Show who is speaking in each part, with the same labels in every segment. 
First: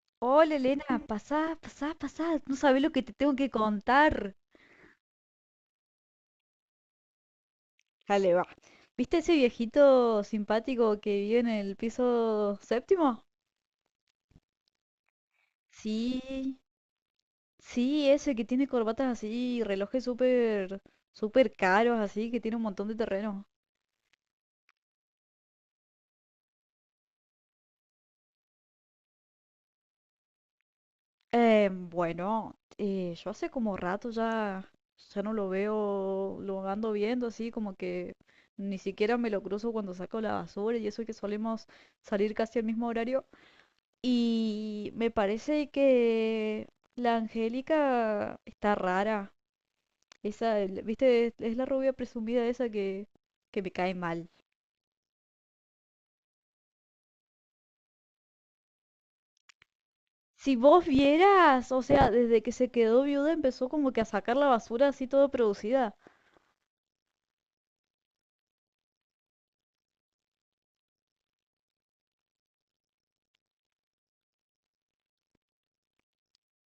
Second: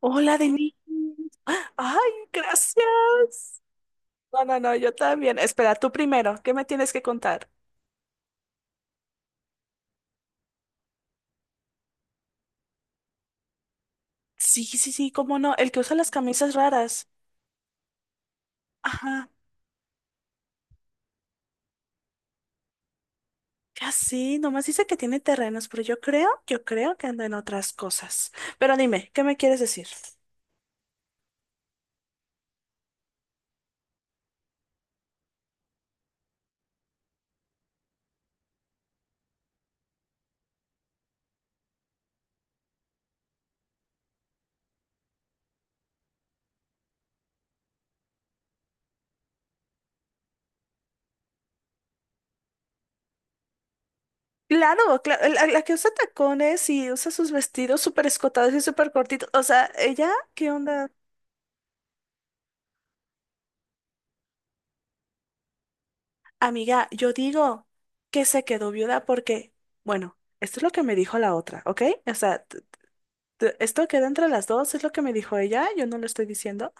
Speaker 1: Hola,
Speaker 2: Hola
Speaker 1: Denise.
Speaker 2: Elena, pasá, pasá,
Speaker 1: Ay,
Speaker 2: pasá, no sabés lo que te tengo que
Speaker 1: gracias.
Speaker 2: contar.
Speaker 1: No, no, no, yo también. Espera, tú primero, ¿qué me tienes que contar?
Speaker 2: Dale, va. ¿Viste ese viejito simpático que vive en el piso séptimo?
Speaker 1: Sí, sí, sí, cómo no, el que usa las camisas
Speaker 2: Sí,
Speaker 1: raras.
Speaker 2: sí, ese que tiene corbatas
Speaker 1: Ajá,
Speaker 2: así, relojes súper, súper caros así, que tiene un montón de terreno.
Speaker 1: ya sí, nomás dice que tiene terrenos, pero yo creo que anda en otras cosas. Pero dime, ¿qué me quieres decir?
Speaker 2: Bueno, yo hace como rato ya, ya no lo veo, lo ando viendo así, como que ni siquiera me lo cruzo cuando saco la basura y eso que solemos salir casi al mismo horario. Y me parece que la Angélica está rara. Esa, viste, es la rubia presumida esa que me cae mal.
Speaker 1: Claro, claro, la que usa tacones y usa sus vestidos súper escotados y súper cortitos. O sea, ¿ella qué
Speaker 2: Si vos
Speaker 1: onda?
Speaker 2: vieras, o sea, desde que se quedó viuda empezó como que a sacar la basura así todo producida.
Speaker 1: Amiga, yo digo que se quedó viuda porque, bueno, esto es lo que me dijo la otra, ¿ok? O sea, esto queda entre las dos, es lo que me dijo ella, yo no lo estoy diciendo,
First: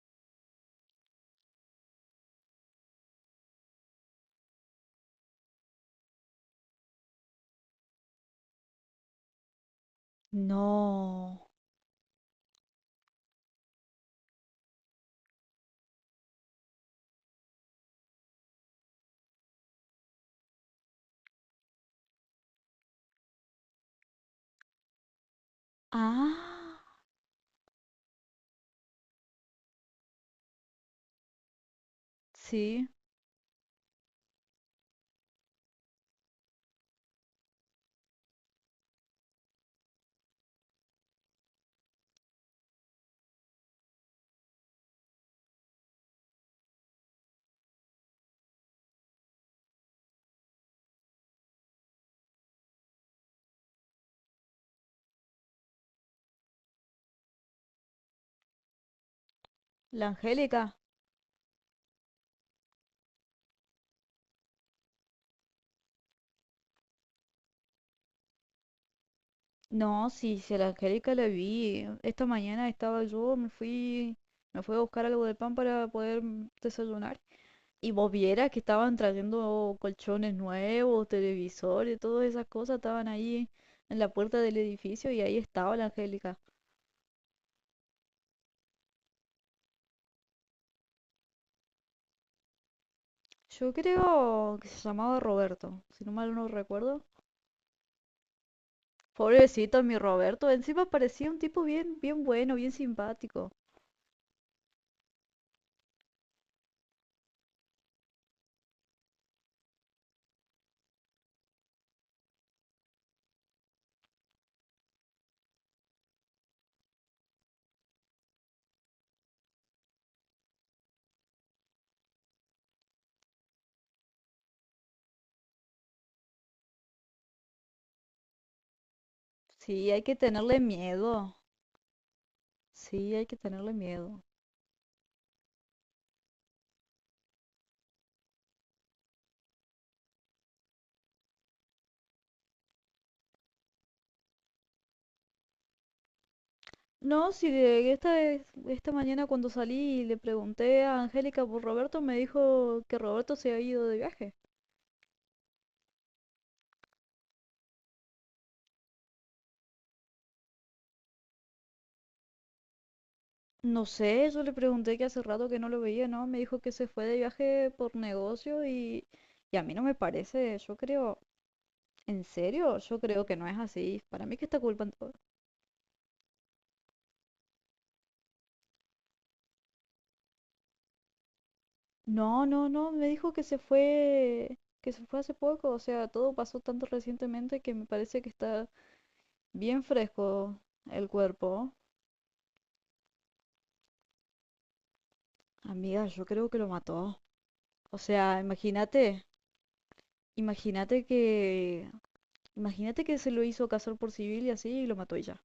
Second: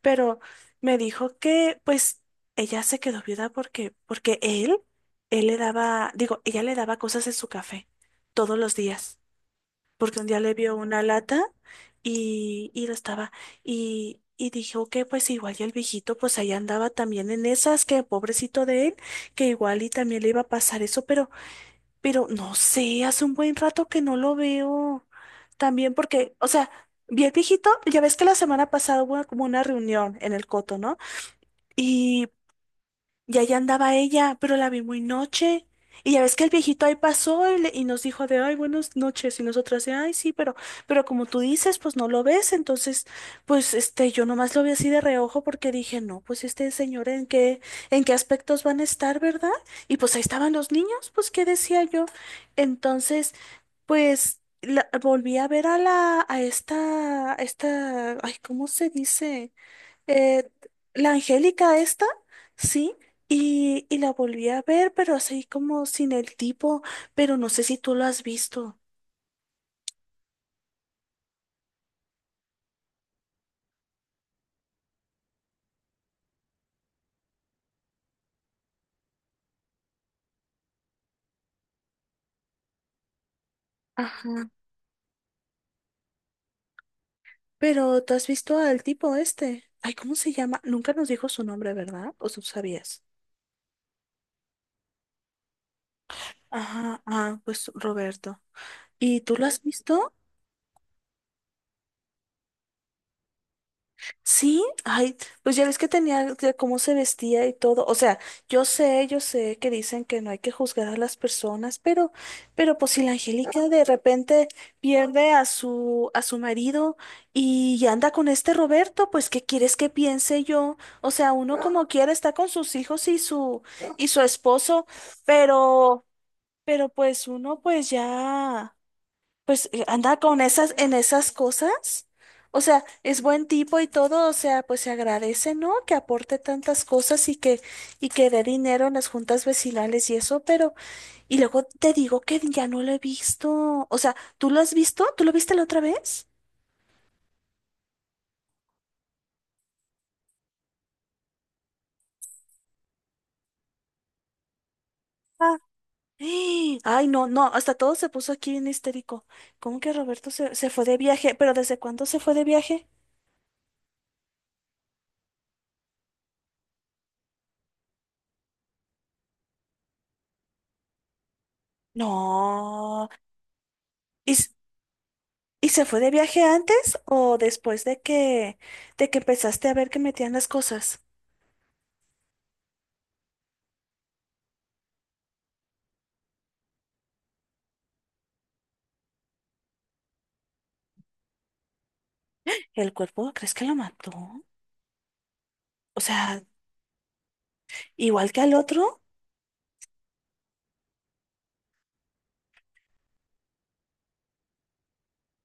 Speaker 1: pero me dijo que, pues, ella se quedó viuda porque él le daba, digo, ella le daba cosas en su café todos los días porque un día le vio una lata
Speaker 2: No.
Speaker 1: y lo estaba. Y dije, ok, pues igual y el viejito, pues ahí andaba también en esas, que pobrecito de él, que igual y también le iba a pasar eso, pero no sé, hace un buen rato que no lo veo. También porque, o sea,
Speaker 2: Ah,
Speaker 1: vi el viejito, ya ves que la semana pasada hubo como una reunión en el Coto, ¿no? y
Speaker 2: sí,
Speaker 1: y allá andaba ella, pero la vi muy noche. Y ya ves que el viejito ahí pasó y, y nos dijo de, ay, buenas noches. Y nosotras de, ay, sí, pero como tú dices, pues no lo ves. Entonces, pues este, yo nomás lo vi así de reojo porque dije, no, pues este señor, en qué aspectos van a estar, verdad? Y pues ahí estaban los niños, pues, ¿qué decía yo? Entonces, pues volví a ver a la, a esta, ay, ¿cómo se dice?
Speaker 2: la
Speaker 1: Eh,
Speaker 2: Angélica.
Speaker 1: la Angélica esta, sí, y la volví a ver, pero así como sin el tipo, pero no sé si tú lo has visto.
Speaker 2: No, sí, sí, a la Angélica la vi. Esta mañana estaba yo, me fui a buscar algo de pan para poder desayunar. Y vos vieras que estaban trayendo colchones nuevos, televisores, todas esas cosas estaban ahí en la puerta
Speaker 1: Ajá.
Speaker 2: del edificio y ahí estaba la Angélica.
Speaker 1: Pero tú has visto al tipo este. Ay, ¿cómo se llama? Nunca nos dijo su nombre, ¿verdad? ¿O tú sabías?
Speaker 2: Yo creo que se llamaba Roberto, si no mal no
Speaker 1: Ajá,
Speaker 2: recuerdo.
Speaker 1: ah, pues Roberto. ¿Y tú lo has
Speaker 2: Pobrecito mi
Speaker 1: visto?
Speaker 2: Roberto, encima parecía un tipo bien, bien bueno, bien simpático.
Speaker 1: Sí, ay, pues ya ves que tenía de cómo se vestía y todo. O sea, yo sé que dicen que no hay que juzgar a las personas, pero pues si la Angélica de repente pierde a su marido y anda con este Roberto, pues ¿qué quieres que piense yo? O sea, uno como quiera está con sus hijos y y su esposo, pero, pero pues uno pues ya. Pues
Speaker 2: Sí, hay que
Speaker 1: anda con
Speaker 2: tenerle
Speaker 1: esas, en esas
Speaker 2: miedo.
Speaker 1: cosas. O sea,
Speaker 2: Sí,
Speaker 1: es
Speaker 2: hay que
Speaker 1: buen
Speaker 2: tenerle
Speaker 1: tipo y
Speaker 2: miedo.
Speaker 1: todo, o sea, pues se agradece, ¿no? Que aporte tantas cosas y que dé dinero en las juntas vecinales y eso, pero, y luego te digo que ya no lo he visto. O sea, ¿tú lo has visto? ¿Tú lo viste la otra vez?
Speaker 2: No, si esta mañana cuando salí y le pregunté a Angélica por Roberto, me dijo que Roberto se ha ido de viaje.
Speaker 1: Ah, ¡Eh! Ay, no, no, hasta todo se puso aquí bien histérico. ¿Cómo que Roberto se fue de viaje? ¿Pero desde cuándo se fue de viaje?
Speaker 2: No sé, yo le pregunté que hace rato que no lo veía, ¿no? Me dijo que se fue de viaje por negocio y a mí no me parece, yo creo, ¿en serio? Yo
Speaker 1: No.
Speaker 2: creo que no es así. Para
Speaker 1: ¿Y,
Speaker 2: mí que está culpando.
Speaker 1: ¿Y se fue de viaje antes o después de de que empezaste a ver que metían las cosas?
Speaker 2: No, no, no, me dijo que se fue hace poco, o sea, todo pasó tanto recientemente que me parece que está bien fresco el cuerpo.
Speaker 1: ¿El cuerpo crees que lo mató? O
Speaker 2: Amiga, yo
Speaker 1: sea,
Speaker 2: creo que lo mató. O
Speaker 1: igual que
Speaker 2: sea,
Speaker 1: al otro,
Speaker 2: imagínate, imagínate imagínate que se lo hizo casar por civil y así y lo mató y ya.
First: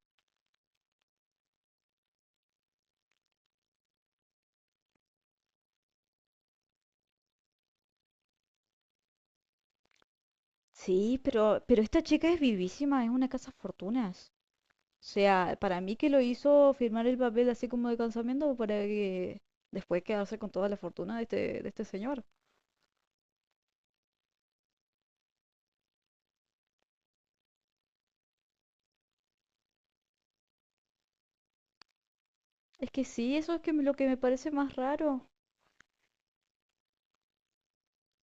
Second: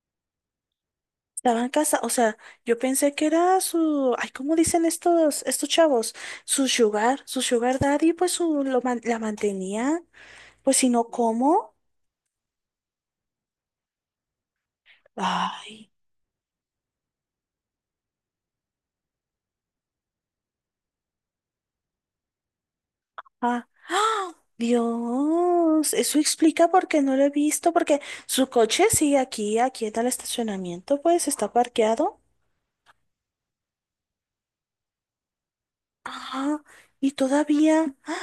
Speaker 1: estaba en casa. O sea, yo pensé que era su, ay, ¿cómo dicen estos chavos? Su sugar daddy, pues su, la mantenía. Pues si no,
Speaker 2: Sí,
Speaker 1: ¿cómo?
Speaker 2: pero esta chica es vivísima, es una casa fortunas. O sea, para
Speaker 1: Ay,
Speaker 2: mí que lo hizo firmar el papel así como de casamiento para que después quedarse con toda la fortuna de este señor.
Speaker 1: ah, ¡ah! Dios, eso explica por qué no lo he visto, porque su coche sigue aquí, aquí en el estacionamiento, pues está parqueado.
Speaker 2: Es que sí, eso es que lo que me parece más raro.
Speaker 1: Ah, y todavía, ¡ah!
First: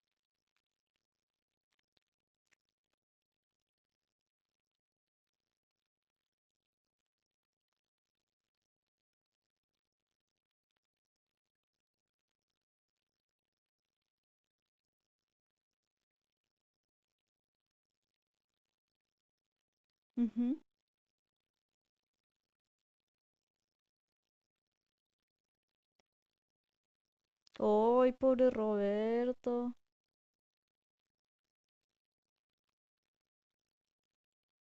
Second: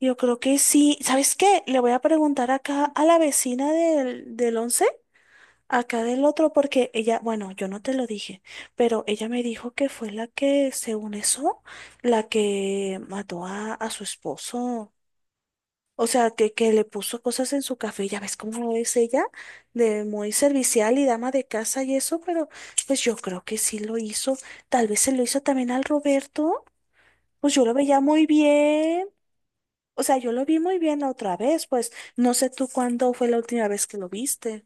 Speaker 1: Yo creo que sí. ¿Sabes qué? Le voy a preguntar acá a la vecina del 11 acá del otro, porque ella, bueno, yo no te lo dije, pero ella me dijo que fue la que, según eso, la que mató a su esposo. O sea, que le puso cosas en su café. Ya ves cómo es ella, de muy
Speaker 2: Ujú.
Speaker 1: servicial y dama de casa y eso, pero pues yo creo que sí lo hizo. Tal vez se lo hizo también al Roberto. Pues yo lo veía
Speaker 2: Ay,
Speaker 1: muy
Speaker 2: pobre
Speaker 1: bien.
Speaker 2: Roberto.
Speaker 1: O sea, yo lo vi muy bien la otra vez, pues no sé tú cuándo fue la última vez que lo viste.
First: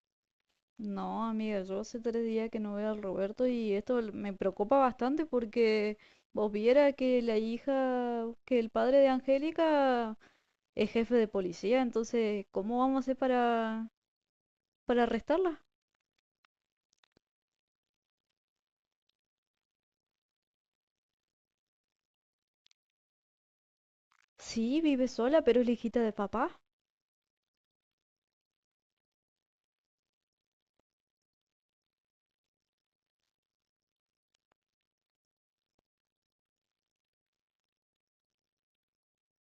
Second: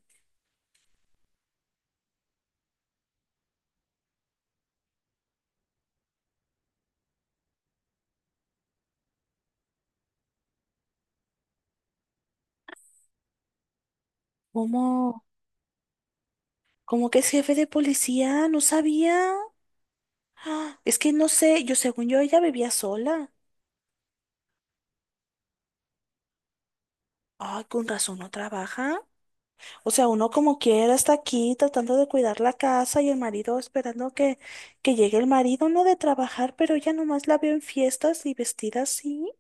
Speaker 2: No, amiga, yo hace tres días que no veo al Roberto y esto me preocupa bastante porque vos viera que la hija, que el padre de Angélica es jefe de policía, entonces, ¿cómo vamos a hacer para
Speaker 1: ¿Cómo?
Speaker 2: arrestarla?
Speaker 1: ¿Cómo que es jefe de policía? No sabía. Ah, es que no sé, yo según yo ella vivía sola.
Speaker 2: Sí, vive sola, pero es la hijita de papá.
Speaker 1: Ay, con razón no trabaja. O sea, uno como quiera está aquí tratando de cuidar la casa y el marido esperando que llegue el marido, no de trabajar, pero ella nomás la veo en fiestas y vestida así.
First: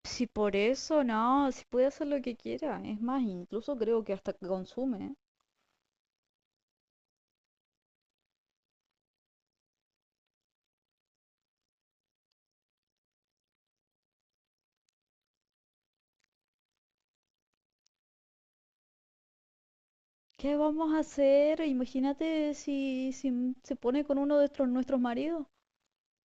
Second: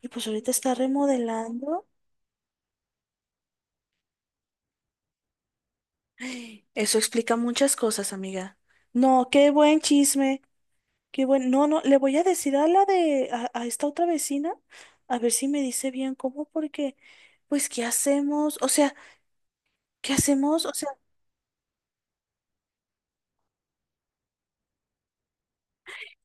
Speaker 1: Y pues
Speaker 2: Si
Speaker 1: ahorita
Speaker 2: por
Speaker 1: está
Speaker 2: eso, no, si
Speaker 1: remodelando.
Speaker 2: puede hacer lo que quiera. Es más, incluso creo que hasta consume, ¿eh?
Speaker 1: Eso explica muchas cosas, amiga. No, qué buen chisme, qué buen. No, no, le voy a decir a la de, a esta otra vecina, a ver si me dice bien cómo, porque, pues, ¿qué hacemos? O sea, ¿qué
Speaker 2: ¿Qué
Speaker 1: hacemos? O sea,
Speaker 2: vamos a hacer? Imagínate si, se pone con uno de nuestros maridos.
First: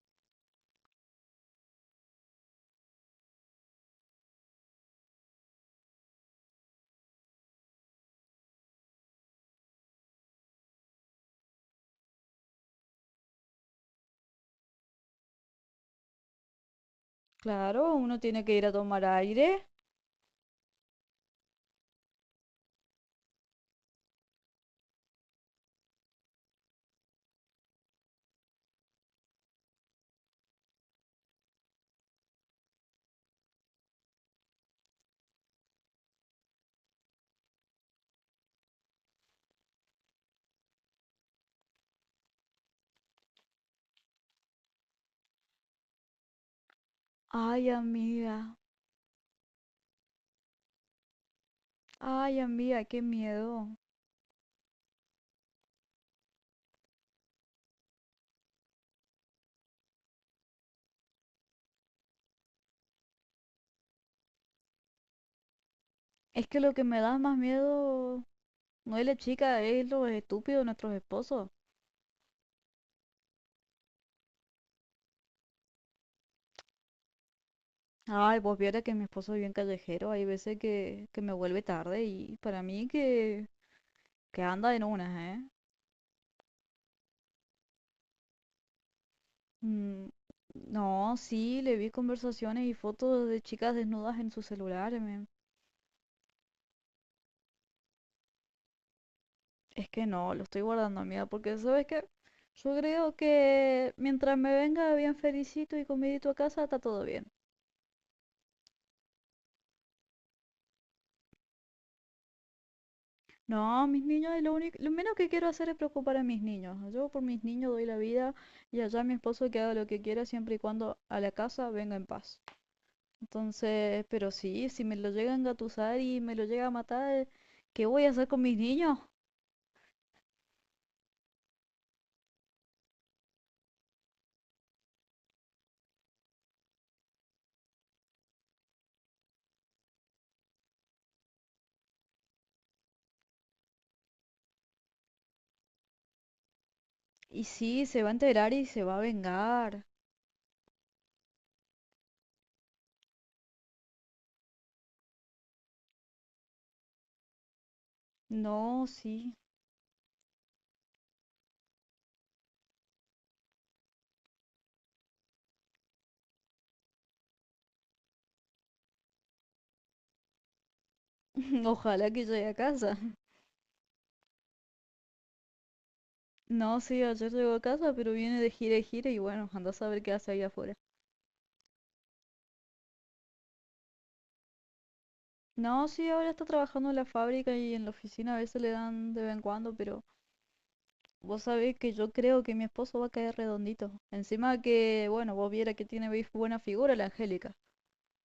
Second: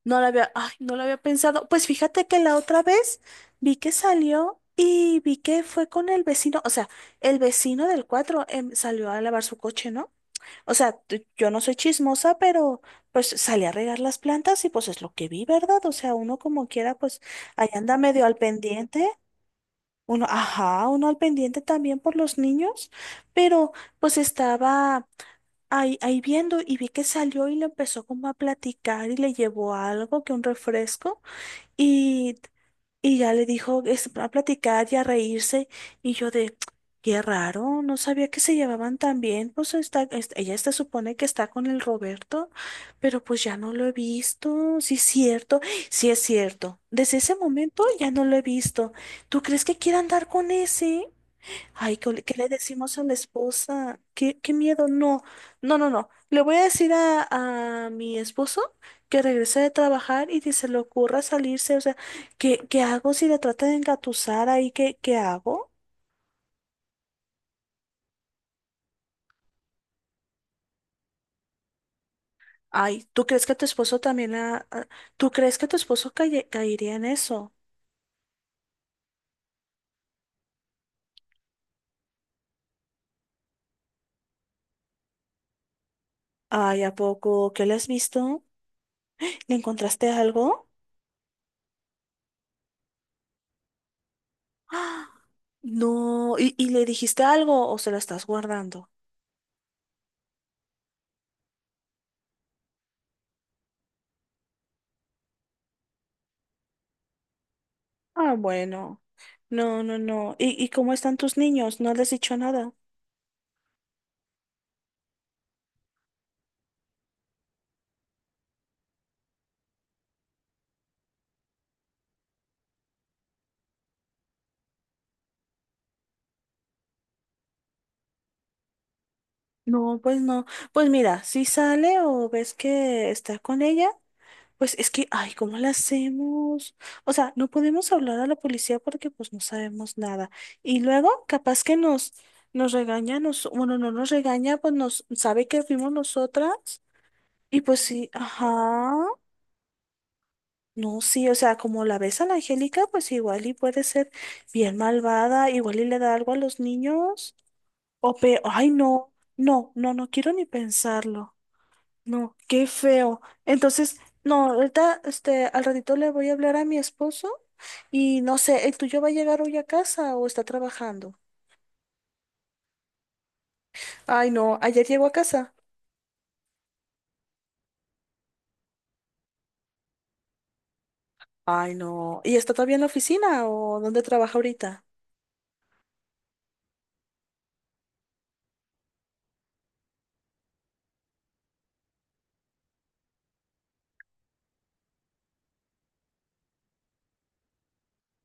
Speaker 1: no la había, ay, no la había pensado. Pues fíjate que la otra vez vi que salió y vi que fue con el vecino, o sea, el vecino del 4 salió a lavar su coche, ¿no? O sea, yo no soy chismosa, pero pues salí a regar las plantas y pues es lo que vi, ¿verdad? O sea, uno como quiera, pues ahí
Speaker 2: Claro,
Speaker 1: anda
Speaker 2: uno
Speaker 1: medio al
Speaker 2: tiene que ir a tomar
Speaker 1: pendiente.
Speaker 2: aire.
Speaker 1: Uno, ajá, uno al pendiente también por los niños, pero pues estaba ahí, ahí viendo y vi que salió y le empezó como a platicar y le llevó algo, que un refresco. y y ya le dijo es, a platicar y a reírse. Y yo de, qué raro, no sabía que se llevaban tan bien. Pues está, ella se supone que está con el Roberto, pero pues ya no lo he visto. Sí es cierto. Desde ese
Speaker 2: Ay,
Speaker 1: momento ya no lo
Speaker 2: amiga.
Speaker 1: he visto. ¿Tú crees que quiera andar con ese? Ay, le qué
Speaker 2: Ay,
Speaker 1: le
Speaker 2: amiga,
Speaker 1: decimos
Speaker 2: qué
Speaker 1: a la
Speaker 2: miedo.
Speaker 1: esposa? ¿Qué, qué miedo? No, no, no, no. Le voy a decir a mi esposo que regrese de trabajar y que se le ocurra salirse. O sea, ¿qué, qué hago si le trata de engatusar ahí? ¿Qué, qué hago?
Speaker 2: Es que lo que me da más miedo no es la chica, es lo estúpido de nuestros esposos.
Speaker 1: Ay, ¿tú crees que tu esposo también ¿tú crees que tu esposo caería en eso?
Speaker 2: Ay, pues viera que mi esposo es bien callejero, hay veces que me vuelve tarde y para mí que anda en unas, ¿eh?
Speaker 1: Ay, ¿a poco? ¿Qué le has visto? ¿Le
Speaker 2: Mm,
Speaker 1: encontraste algo?
Speaker 2: no, sí, le vi conversaciones y fotos de chicas desnudas en su celular,
Speaker 1: ¡Ah!
Speaker 2: men.
Speaker 1: No, ¿y le dijiste algo o se lo estás guardando?
Speaker 2: Es que no, lo estoy guardando, amiga, porque sabes que yo creo que mientras me venga bien felicito y comidito a casa, está todo bien.
Speaker 1: Ah, bueno. No, no, no. ¿Y cómo están tus niños? ¿No les has dicho nada?
Speaker 2: No, mis niños, es lo único, lo menos que quiero hacer es preocupar a mis niños. Yo por mis niños doy la vida y allá mi esposo que haga lo que quiera siempre y cuando a la casa venga en paz. Entonces, pero sí, si me lo llega a engatusar y me lo llega a matar, ¿qué voy a hacer con mis niños?
Speaker 1: No, pues no. Pues mira, si sale o ves que está con ella, pues es que, ay, ¿cómo la hacemos? O sea, no podemos hablar a la policía porque pues no sabemos nada. Y luego, capaz que nos, nos regaña, nos, bueno, no nos regaña, pues nos sabe que fuimos nosotras.
Speaker 2: Y
Speaker 1: Y pues
Speaker 2: sí, se va
Speaker 1: sí,
Speaker 2: a enterar y se
Speaker 1: ajá.
Speaker 2: va a vengar.
Speaker 1: No, sí, o sea, como la ves a la Angélica, pues igual y puede ser bien malvada, igual y le da algo a los niños. O pe, ay,
Speaker 2: No,
Speaker 1: no,
Speaker 2: sí.
Speaker 1: no, no, no quiero ni pensarlo. No, qué feo. Entonces, no, ahorita, este, al ratito le voy a hablar a mi esposo y no sé, ¿el tuyo va a llegar hoy a casa o está trabajando?
Speaker 2: Ojalá que llegue a casa.
Speaker 1: Ay, no, ayer llegó a casa.
Speaker 2: No, sí, ayer llegó a casa, pero viene de gira y gira y bueno, anda a saber qué hace ahí afuera.
Speaker 1: Ay, no, ¿y está todavía en la oficina o dónde trabaja ahorita?
Speaker 2: No, sí, ahora está trabajando en la fábrica y en la oficina a veces le dan de vez en cuando, pero vos sabés que yo creo que mi esposo va a caer redondito. Encima que, bueno, vos viera que tiene buena figura la Angélica.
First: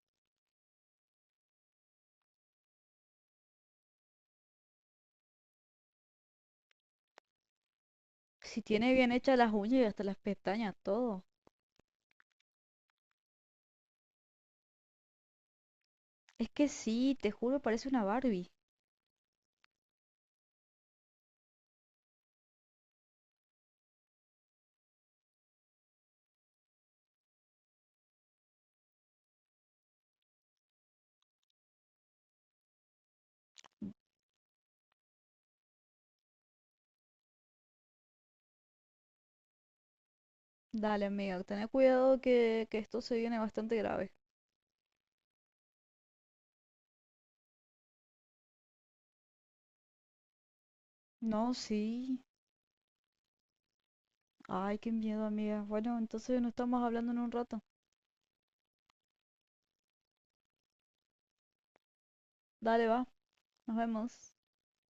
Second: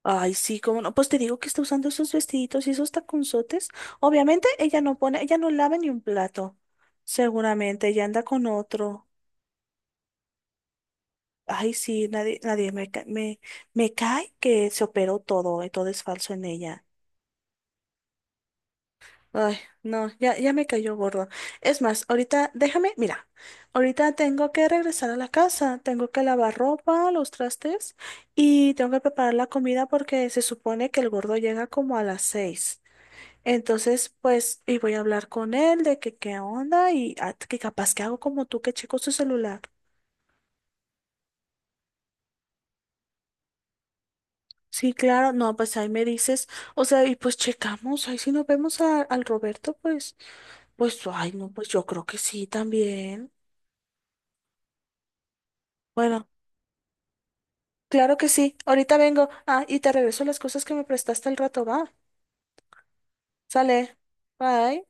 Speaker 1: Ay, sí, cómo no. Pues te digo que está usando esos vestiditos y esos taconzotes. Obviamente ella no pone, ella no lava ni un plato. Seguramente ella anda con
Speaker 2: Si tiene
Speaker 1: otro.
Speaker 2: bien hechas las uñas y hasta las pestañas, todo.
Speaker 1: Ay, sí, nadie, me, me cae que se operó todo y todo es falso en
Speaker 2: Es que
Speaker 1: ella.
Speaker 2: sí, te juro, parece una Barbie.
Speaker 1: Ay, no, ya, ya me cayó gordo. Es más, ahorita déjame, mira, ahorita tengo que regresar a la casa, tengo que lavar ropa, los trastes y tengo que preparar la comida porque se supone que el gordo llega como a las 6. Entonces, pues, y voy a hablar con él de que qué onda y ah, que capaz que hago como tú que checo su celular.
Speaker 2: Dale, amiga, ten cuidado que esto se viene bastante grave.
Speaker 1: Sí, claro, no, pues ahí me dices, o sea, y pues checamos, ahí si nos vemos al Roberto, pues, pues, ay, no,
Speaker 2: No,
Speaker 1: pues yo creo que
Speaker 2: sí.
Speaker 1: sí también.
Speaker 2: Ay, qué miedo, amiga. Bueno,
Speaker 1: Bueno,
Speaker 2: entonces no estamos hablando en un rato.
Speaker 1: claro que sí, ahorita vengo, ah, y te regreso las cosas que me prestaste al rato, va,
Speaker 2: Dale, va. Nos
Speaker 1: sale,
Speaker 2: vemos.
Speaker 1: bye.